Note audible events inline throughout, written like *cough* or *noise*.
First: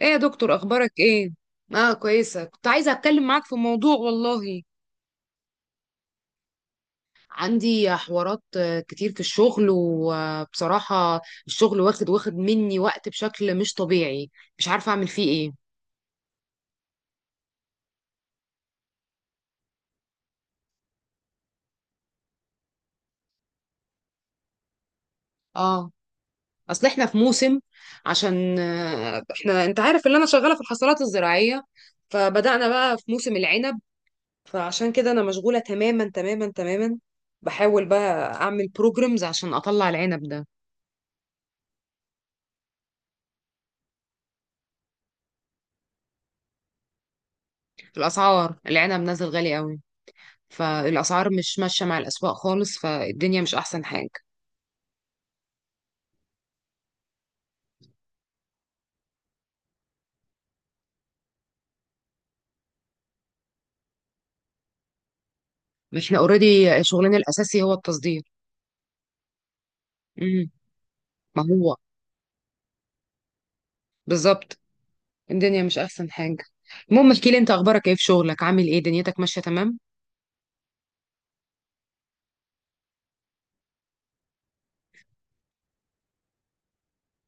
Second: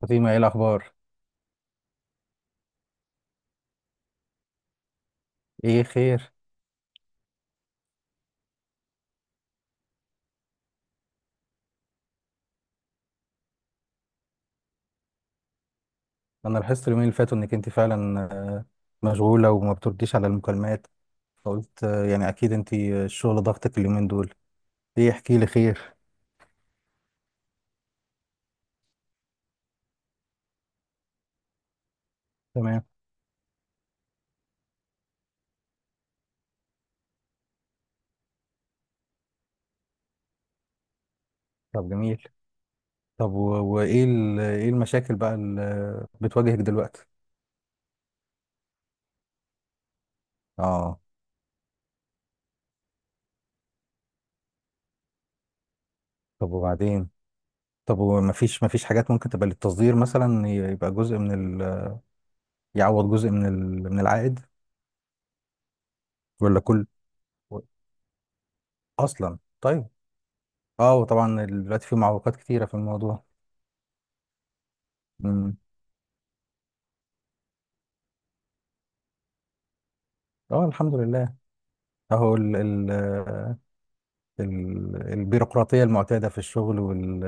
ايه يا فاطمة، ايه دكتور اخبارك الأخبار؟ ايه؟ اه، كويسه. كنت عايزه اتكلم معاك في موضوع والله. ايه خير؟ عندي حوارات كتير في الشغل، وبصراحه الشغل واخد مني وقت بشكل مش طبيعي. مش عارفه اعمل فيه ايه. أنا لاحظت اليومين اللي فاتوا إنك أنت فعلا مشغولة وما بترديش على المكالمات، فقلت يعني أكيد أنت الشغل ضغطك اليومين دول. ايه، احكي لي اه، خير. اصل احنا في موسم، عشان احنا انت عارف ان انا شغاله في الحصلات الزراعيه، فبدأنا تمام. بقى في موسم العنب. فعشان كده انا مشغوله تماما تماما تماما، بحاول بقى اعمل بروجرامز عشان اطلع العنب ده. طب جميل. طب وإيه إيه المشاكل بقى اللي بتواجهك دلوقتي؟ الاسعار، العنب نازل غالي قوي، اه. فالاسعار مش ماشيه مع الاسواق خالص، فالدنيا مش احسن حاجه. طب وبعدين؟ طب ومفيش حاجات ممكن تبقى للتصدير مثلا، يبقى جزء من يعوض جزء من من العائد؟ احنا ولا اوريدي كل. شغلنا الاساسي هو التصدير. أصلا طيب. امم اه، ما وطبعا هو دلوقتي في معوقات كتيرة في الموضوع. بالظبط، الدنيا مش احسن حاجه. المهم احكي لي انت، اخبارك ايه في شغلك؟ عامل ايه؟ دنيتك ماشيه تمام؟ اه، الحمد لله. اهو ال ال ال البيروقراطيه المعتاده في الشغل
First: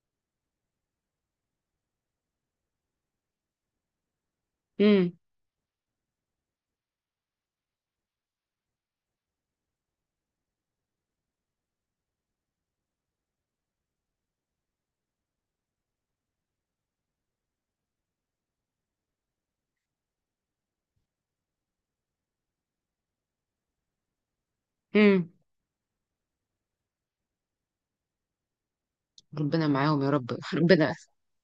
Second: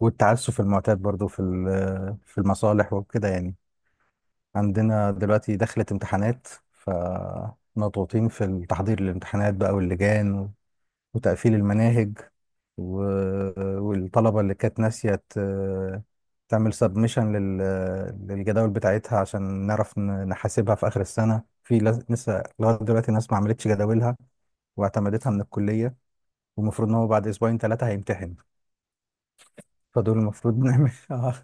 والتعسف المعتاد برضو في المصالح وكده يعني. عندنا امم دلوقتي دخلت امتحانات، فمضغوطين في التحضير للامتحانات بقى واللجان وتقفيل المناهج، والطلبه اللي كانت ناسيه تعمل سبمشن للجداول بتاعتها، عشان نعرف نحاسبها في اخر السنه. لسه لغايه دلوقتي ناس ما عملتش جداولها امم واعتمدتها من الكلية، والمفروض ان هو بعد اسبوعين ثلاثة هيمتحن. ربنا معاهم يا فدول رب *laughs* المفروض *laughs* نعمل ربنا. آه،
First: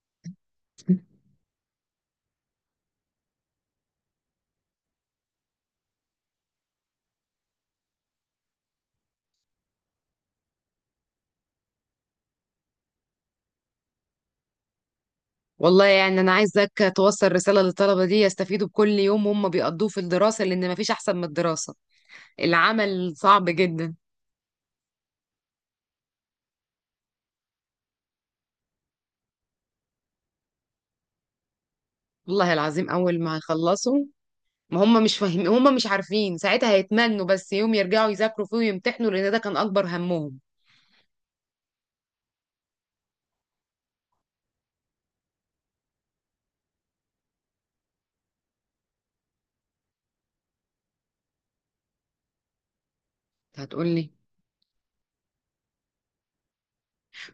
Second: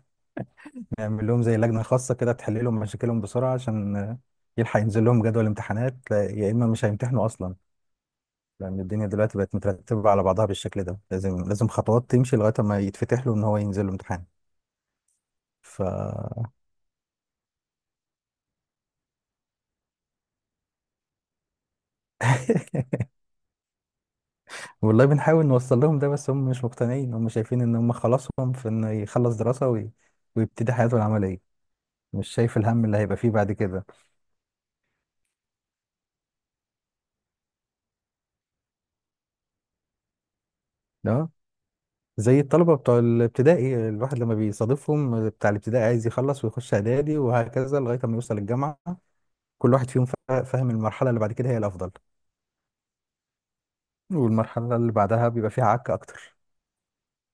نعمل لهم زي لجنة خاصة كده تحل لهم مشاكلهم بسرعة، عشان يلحق ينزل لهم جدول امتحانات، يا اما مش هيمتحنوا اصلا. لان الدنيا دلوقتي بقت مترتبة على بعضها بالشكل ده، لازم لازم خطوات تمشي لغاية ما يتفتح له ان هو ينزل له امتحان. ف والله يعني انا عايزك توصل رساله للطلبه دي، يستفيدوا بكل يوم هم بيقضوه في الدراسه، لان مفيش احسن من الدراسه. العمل صعب جدا. والله بنحاول نوصل لهم ده، بس هم مش مقتنعين. هم شايفين ان هم خلاصهم في انه يخلص دراسة ويبتدي حياته العملية، مش والله شايف الهم العظيم اللي هيبقى اول فيه ما بعد كده. يخلصوا، ما هم مش فاهمين، هم مش عارفين، ساعتها هيتمنوا بس يوم يرجعوا يذاكروا فيه ويمتحنوا، لان ده كان اكبر همهم. لا، زي الطلبة بتوع الابتدائي، الواحد لما بيصادفهم بتاع الابتدائي عايز يخلص ويخش إعدادي، وهكذا لغاية ما يوصل الجامعة. كل واحد فيهم فاهم المرحلة اللي بعد كده هي الأفضل، هتقولي، والمرحلة اللي بعدها بيبقى فيها عك أكتر.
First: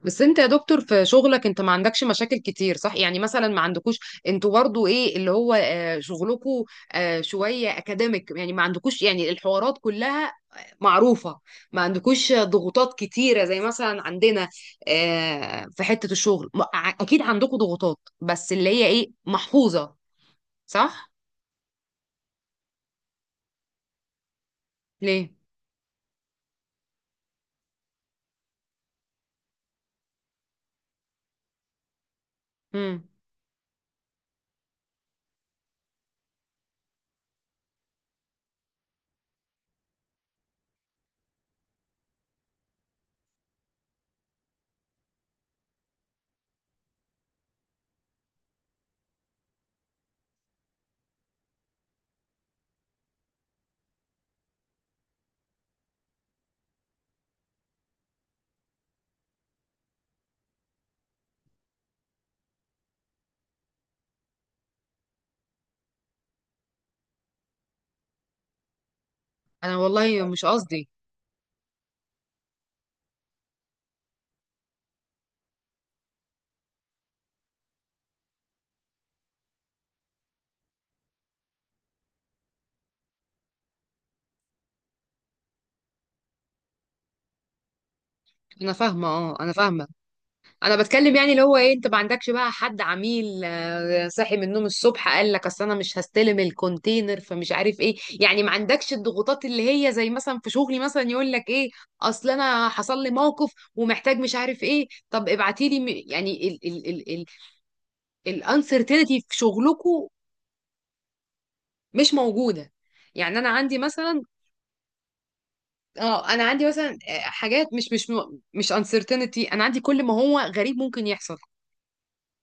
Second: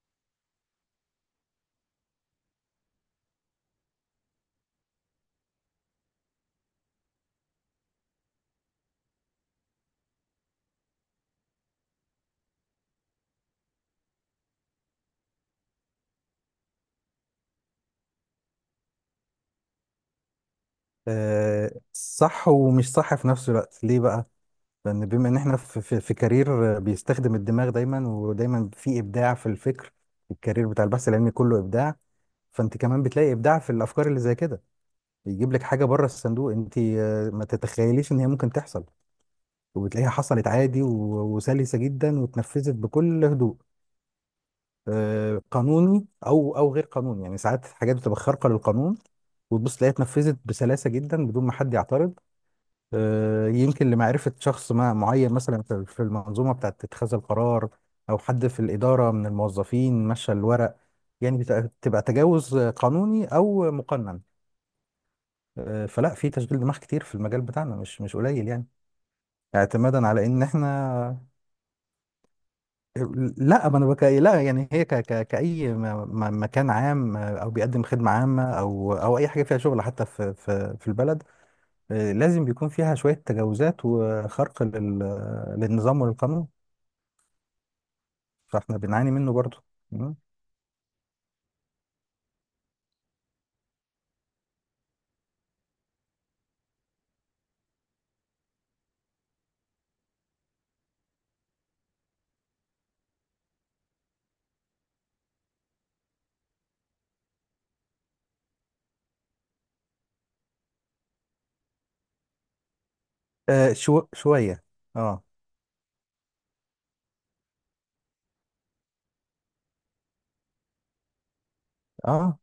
بس انت يا دكتور في شغلك انت ما عندكش مشاكل كتير صح؟ يعني مثلا ما عندكوش، انتوا برضو ايه اللي هو شغلكوا شوية اكاديميك، يعني ما عندكوش يعني الحوارات كلها معروفة، ما عندكوش ضغوطات كتيرة زي مثلا عندنا في حتة الشغل اكيد عندكوا ضغوطات، بس اللي هي ايه، محفوظة، صح؟ صح ومش صح في نفس الوقت. ليه بقى؟ لأن بما ليه؟ إن إحنا في كارير بيستخدم الدماغ دايما ودايما، في إبداع في الفكر. الكارير بتاع البحث العلمي كله إبداع، فأنت كمان امم بتلاقي إبداع في الأفكار اللي زي كده. يجيب لك حاجة بره الصندوق، أنت ما تتخيليش إن هي ممكن تحصل، وبتلاقيها حصلت عادي وسلسة جدا، واتنفذت بكل هدوء. قانوني او غير قانوني، يعني ساعات حاجات بتبقى خارقة للقانون، وتبص تلاقيها اتنفذت بسلاسة جدا بدون ما حد يعترض. يمكن لمعرفة شخص ما معين، مثلا في المنظومة بتاعة اتخاذ القرار، او حد في الإدارة من الموظفين مشى الورق. يعني بتبقى تجاوز قانوني او مقنن. فلا، في تشغيل دماغ كتير في المجال بتاعنا، مش قليل يعني، انا اعتمادا والله على ان مش قصدي. احنا. لا، ما انا بك... لا يعني هي كأي مكان عام، او بيقدم خدمة عامة او اي حاجة فيها شغل، حتى في البلد، لازم بيكون فيها شوية تجاوزات وخرق للنظام والقانون، انا فاحنا فاهمه، بنعاني منه اه انا برضو. فاهمه. مم. انا بتكلم يعني اللي هو ايه، انت ما عندكش بقى حد عميل صاحي من النوم الصبح قال لك اصل انا مش هستلم الكونتينر فمش عارف ايه، يعني ما عندكش الضغوطات اللي هي زي مثلا في شغلي مثلا، يقول لك ايه اصل انا حصل لي موقف ومحتاج مش عارف ايه، طب ابعتي لي يعني ال الانسرتينتي في شغلكم مش موجوده. يعني انا عندي مثلا، شوية. اه. اه انا عندي مثلا حاجات مش مش uncertainty، انا عندي كل ما هو غريب ممكن يحصل. اه.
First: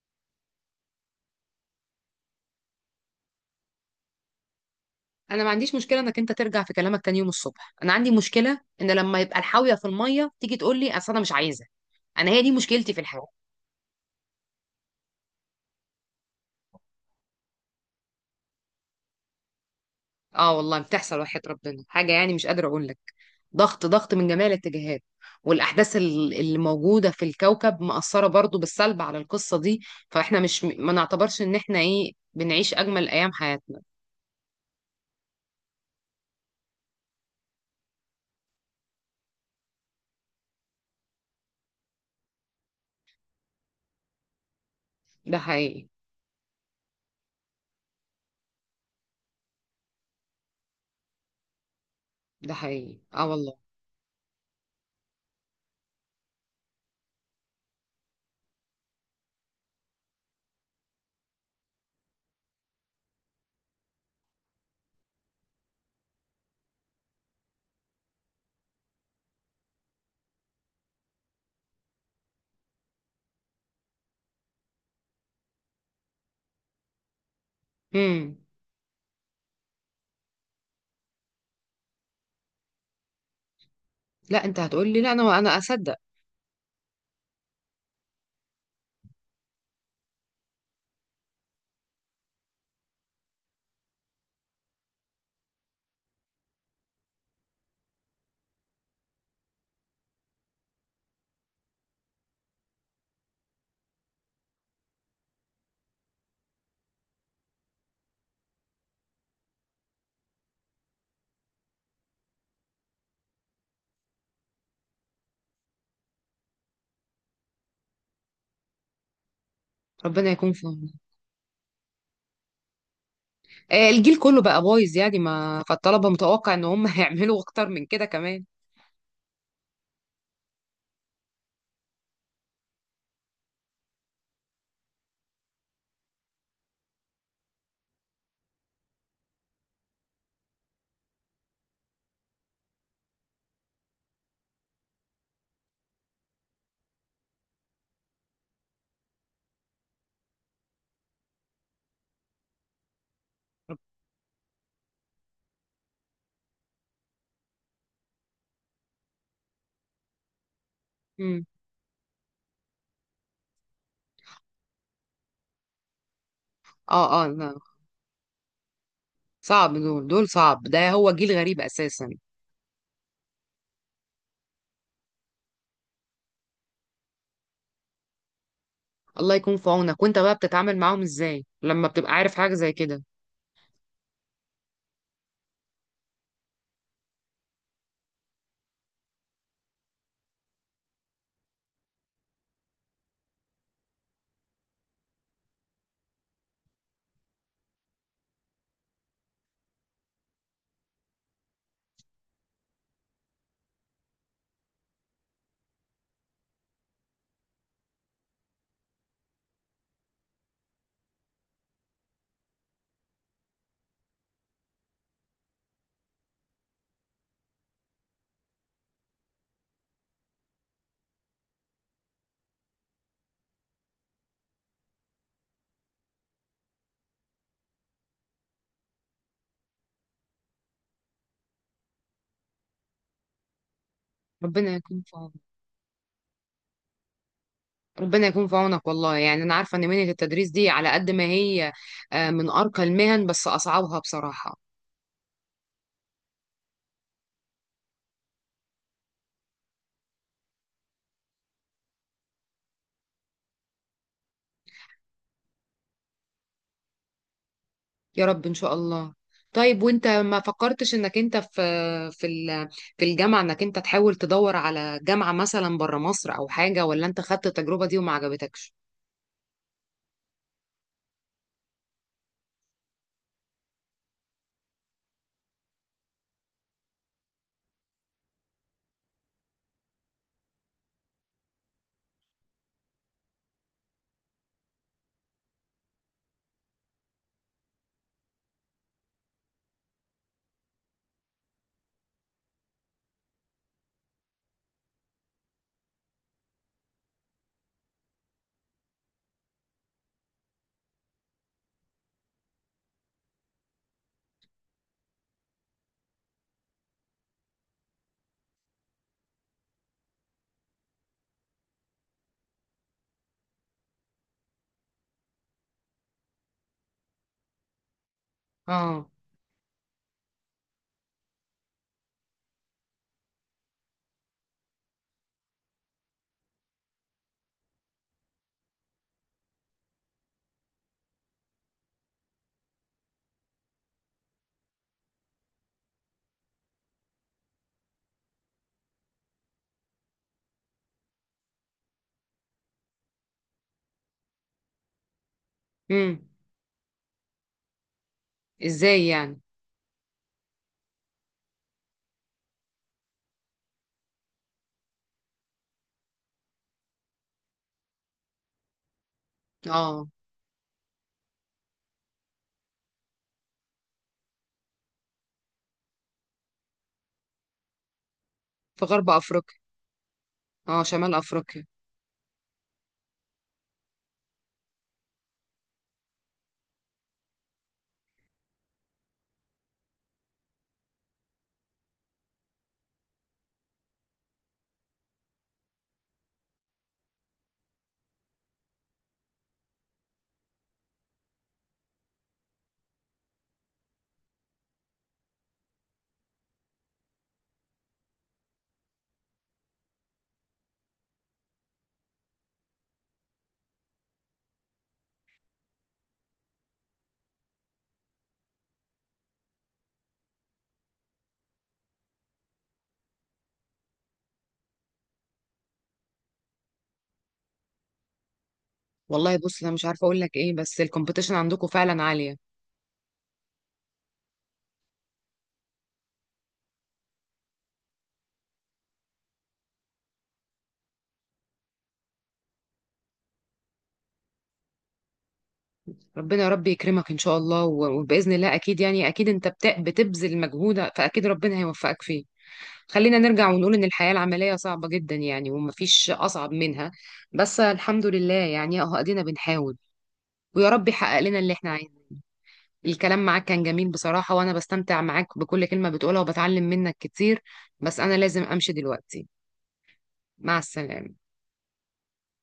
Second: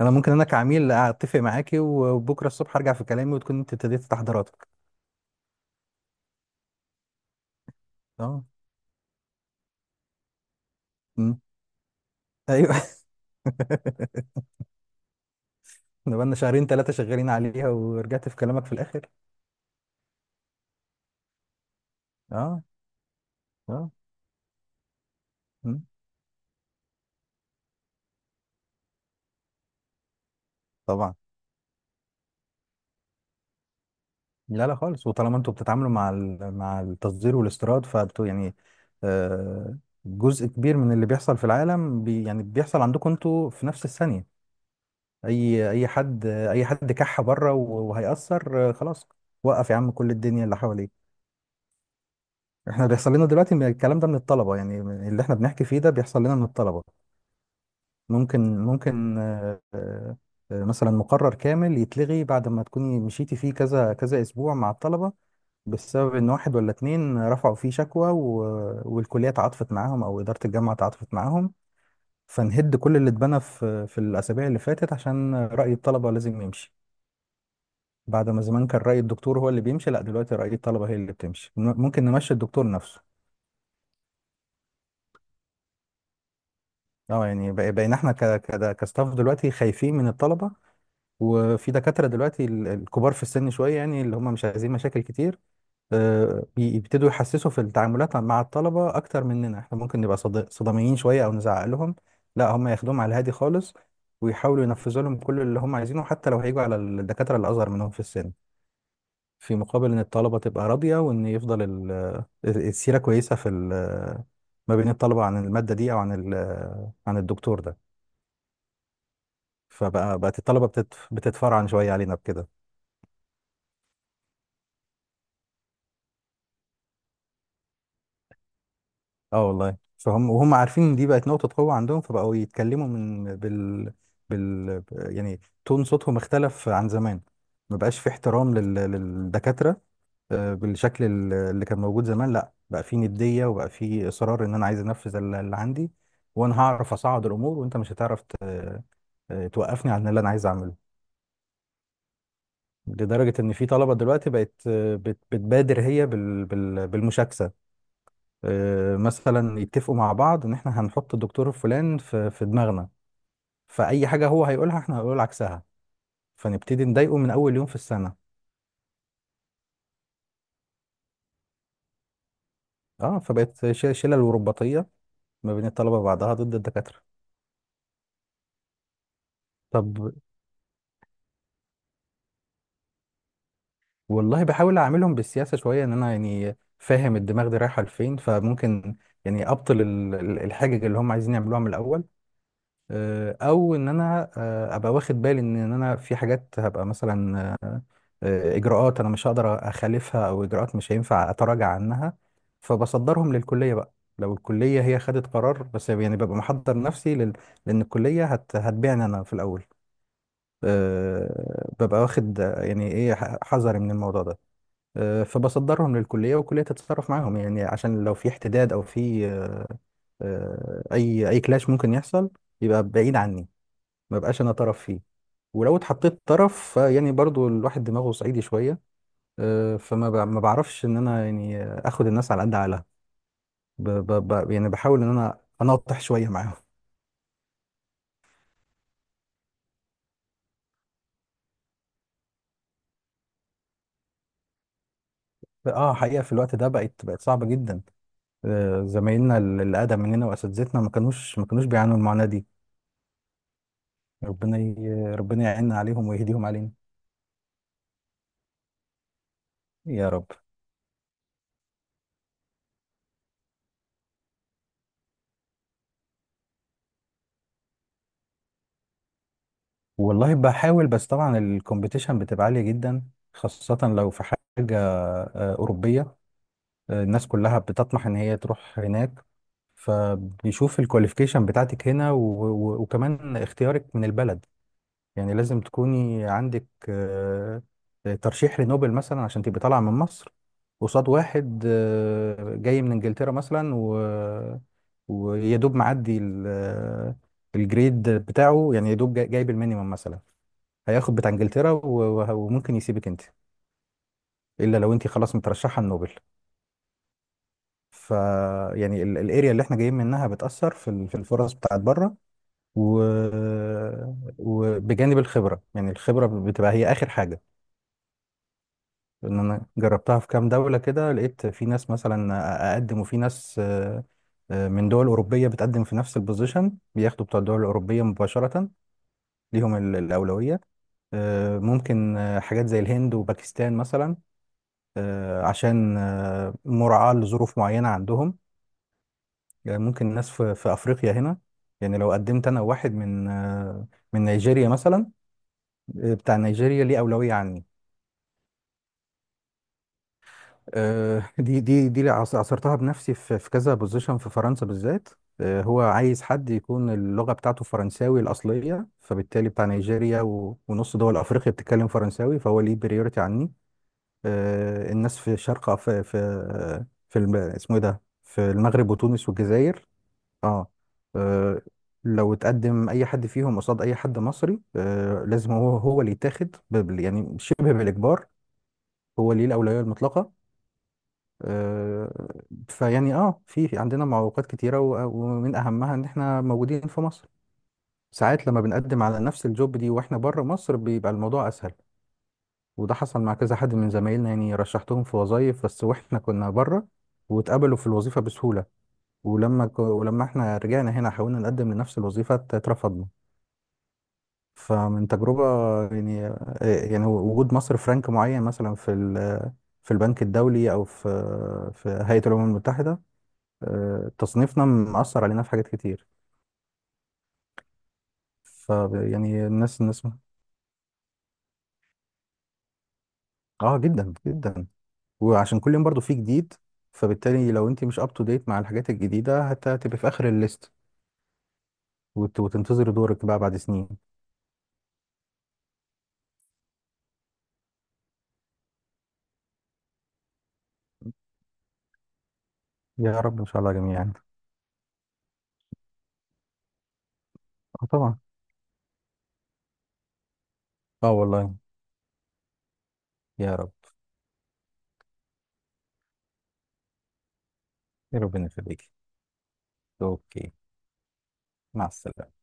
انا كعميل اتفق معاكي، وبكرة الصبح ارجع في كلامي، وتكون انت ابتديت تحضيراتك. انا ما عنديش مشكله انك انت ترجع في كلامك تاني يوم الصبح، انا عندي اه. مشكله ان لما يبقى الحاويه في الميه تيجي تقول لي اصل انا مش مم. عايزه. انا هي دي ايوه. مشكلتي *laughs* في الحياه. احنا بقالنا شهرين ثلاثة شغالين عليها، ورجعت في كلامك في الاخر. اه والله بتحصل، وحياة ربنا حاجه يعني مش اه. قادره اقول لك. ضغط اه. ضغط من جميع الاتجاهات. مم، والاحداث اللي موجوده في الكوكب مأثره برضو بالسلب على القصه دي. فاحنا مش، ما طبعا. نعتبرش ان احنا ايه، بنعيش اجمل ايام حياتنا. لا لا خالص. وطالما انتوا بتتعاملوا مع مع التصدير والاستيراد، فانتوا يعني آه، جزء كبير من اللي بيحصل في العالم يعني بيحصل عندكم انتوا في نفس الثانية. ده اي حقيقي. اي حد اي حد كح بره، وهيأثر خلاص. وقف يا عم كل الدنيا اللي حواليك. ده احنا حقيقي، بيحصل لنا اه دلوقتي والله. من الكلام ده من الطلبة، يعني من اللي احنا بنحكي فيه ده بيحصل لنا من الطلبة. ممكن مثلا مقرر كامل يتلغي بعد ما تكوني مشيتي فيه كذا كذا اسبوع مع الطلبة، بسبب ان واحد ولا اتنين رفعوا فيه شكوى، والكليه تعاطفت معاهم او اداره الجامعه تعاطفت معاهم، فنهد كل اللي اتبنى في الاسابيع اللي فاتت، عشان راي الطلبه لازم يمشي. بعد امم ما زمان كان راي الدكتور هو اللي بيمشي، لا دلوقتي راي الطلبه هي اللي بتمشي. ممكن نمشي الدكتور نفسه. لا انت هتقول لي لا، انا اصدق. اه، يعني بقينا احنا كستاف دلوقتي خايفين من الطلبه. وفي دكاتره دلوقتي الكبار في السن شويه، يعني اللي هم مش عايزين مشاكل كتير، بيبتدوا يحسسوا في التعاملات مع الطلبة أكتر مننا. إحنا ممكن نبقى صداميين شوية أو نزعق لهم، لا هم ياخدوهم على الهادي خالص، ويحاولوا ينفذوا لهم كل اللي هم عايزينه، حتى لو هيجوا على الدكاترة اللي أصغر منهم في السن، في مقابل إن الطلبة تبقى راضية، وإن يفضل السيرة كويسة في ما بين الطلبة عن المادة دي أو عن عن الدكتور ده. فبقى ربنا بقت يكون في الطلبة عونك. بتتفرعن شوية علينا بكده. الجيل كله بقى بايظ يعني، ما فالطلبه متوقع ان هم *laughs* هيعملوا اكتر من كده كمان. اه والله، فهم وهم عارفين ان دي بقت نقطة قوة عندهم، فبقوا يتكلموا من بال يعني تون صوتهم اختلف عن زمان. ما بقاش في احترام للدكاترة بالشكل اللي كان موجود زمان. لا بقى في ندية، وبقى في إصرار ان انا عايز انفذ اللي عندي، وانا هعرف اصعد الامور، وانت مش هتعرف توقفني عن اللي انا عايز اعمله. لدرجة ان في طلبة دلوقتي بقت بتبادر هي بالمشاكسة. مثلا يتفقوا مع بعض ان احنا هنحط امم الدكتور الفلان في دماغنا، فاي حاجه هو هيقولها احنا هنقول عكسها، فنبتدي اه نضايقه اه من لا، اول يوم في السنه. صعب، دول صعب، ده هو جيل غريب اساسا. اه فبقت شلل ورباطيه ما بين الطلبه بعضها ضد الدكاتره. الله يكون في طب، عونك. وانت بقى بتتعامل معاهم ازاي لما بتبقى عارف حاجه زي كده؟ والله بحاول اعاملهم بالسياسه شويه، ان انا يعني فاهم الدماغ دي رايحه لفين، فممكن يعني ابطل الحاجه اللي هم عايزين يعملوها من الاول. او ان انا ابقى واخد بالي إن انا في حاجات هبقى مثلا اجراءات انا مش هقدر اخالفها، او اجراءات مش هينفع اتراجع عنها، فبصدرهم للكليه بقى. لو الكليه هي خدت قرار، بس يعني ببقى محضر نفسي لان الكليه هتبيعني انا في الاول. ببقى واخد يعني ايه، حذري من الموضوع ده. فبصدرهم للكليه، والكليه تتصرف معاهم، يعني عشان لو في احتداد او في اي كلاش ممكن يحصل يبقى بعيد عني، ما بقاش انا طرف فيه. ولو اتحطيت طرف يعني برضو الواحد دماغه صعيدي شويه، ما بعرفش ان انا يعني اخد الناس على قد عقلها، يعني ربنا يكون بحاول ان في عونك. انا اناطح شويه معاهم. ربنا يكون في عونك. والله يعني انا عارفه ان مهنه التدريس دي على قد ما هي من ارقى المهن، بس اصعبها بصراحه. اه، حقيقه في الوقت ده بقت صعبه جدا. زمايلنا اللي اقدم مننا واساتذتنا ما كانوش بيعانوا المعاناه دي. ربنا ربنا يعيننا عليهم ويهديهم علينا. يا رب ان شاء الله. طيب وانت يا رب. ما فكرتش انك انت في في ال- في الجامعه، انك انت تحاول تدور على جامعه مثلا بره مصر او حاجه، ولا انت خدت التجربه دي وما عجبتكش؟ والله بحاول، بس طبعا الكومبيتيشن بتبقى عاليه جدا، خاصه لو في حاجه اوروبيه. الناس كلها بتطمح ان هي تروح هناك، فبيشوف الكواليفيكيشن بتاعتك هنا، وكمان اختيارك من البلد. يعني لازم تكوني عندك ترشيح لنوبل مثلا عشان تبقي طالعة من مصر، قصاد واحد جاي من انجلترا مثلا ويا دوب معدي الجريد بتاعه، يعني يا دوب جايب المينيمم مثلا، هياخد بتاع انجلترا وممكن يسيبك انت، الا لو انت خلاص مترشحه النوبل. ف يعني الاريا اللي احنا جايين منها بتأثر في في الفرص بتاعت بره، و... وبجانب الخبرة. يعني الخبرة بتبقى هي آخر حاجة. اه. ان انا جربتها في كام دولة كده، لقيت في ناس مثلا اقدم، وفي ناس من دول أوروبية بتقدم في نفس البوزيشن، بياخدوا بتوع الدول الأوروبية مباشرة، ليهم الأولوية. ممكن حاجات زي الهند وباكستان مثلا، عشان مراعاة لظروف معينة عندهم. يعني ممكن ناس في افريقيا هنا، يعني لو قدمت انا واحد من من نيجيريا مثلا، امم بتاع نيجيريا ليه اولويه عني. ازاي يعني؟ دي اللي عصرتها بنفسي في كذا بوزيشن في فرنسا بالذات. هو عايز حد يكون اللغه بتاعته فرنساوي الاصليه، فبالتالي بتاع اه. نيجيريا ونص دول افريقيا بتتكلم فرنساوي، فهو ليه بريورتي عني. الناس في شرق اسمه ايه ده، في في المغرب غرب وتونس افريقيا. والجزائر. اه. اه شمال آه، افريقيا. لو اتقدم اي حد فيهم قصاد اي حد مصري، لازم هو هو اللي يتاخد يعني شبه بالاجبار، هو اللي ليه الاولويه المطلقه. آه، فيعني، في في عندنا معوقات كتيره، ومن اهمها ان احنا موجودين في مصر. ساعات لما بنقدم على نفس الجوب دي واحنا بره مصر، بيبقى الموضوع اسهل. وده حصل مع كذا حد من زمايلنا، يعني رشحتهم في وظايف بس واحنا كنا بره، واتقبلوا في الوظيفه بسهوله، ولما ولما احنا رجعنا هنا حاولنا نقدم لنفس الوظيفه، اترفضنا. فمن تجربة، يعني وجود مصر فرنك معين مثلا في في البنك الدولي أو في هيئة الأمم المتحدة، تصنيفنا مأثر علينا في حاجات كتير. ف والله يعني بص انا مش عارفه الناس اقول لك ايه، بس الكومبيتيشن عندكم فعلا عاليه. اه جدا جدا. وعشان كل يوم برضو في جديد، فبالتالي لو انت مش اب تو ديت مع الحاجات الجديدة، هتبقى في آخر الليست، وتنتظري دورك بقى بعد سنين. ربنا يا رب يكرمك ان شاء الله، وباذن الله اكيد، يعني اكيد انت بتبذل مجهود، فاكيد ربنا هيوفقك فيه. خلينا يا رب إن نرجع شاء ونقول الله إن الحياة جميعا. العملية صعبة جدا يعني، ومفيش أصعب منها. بس اه الحمد طبعا. لله يعني، أهو أدينا بنحاول. ويا رب اه يحقق لنا اللي والله. إحنا عايزينه. الكلام معاك يا كان رب. جميل بصراحة، وأنا بستمتع معاك بكل كلمة بتقولها وبتعلم منك كتير. بس أنا يا لازم ربنا أمشي يخليكي. دلوقتي. اوكي. مع السلامة. مع السلامة.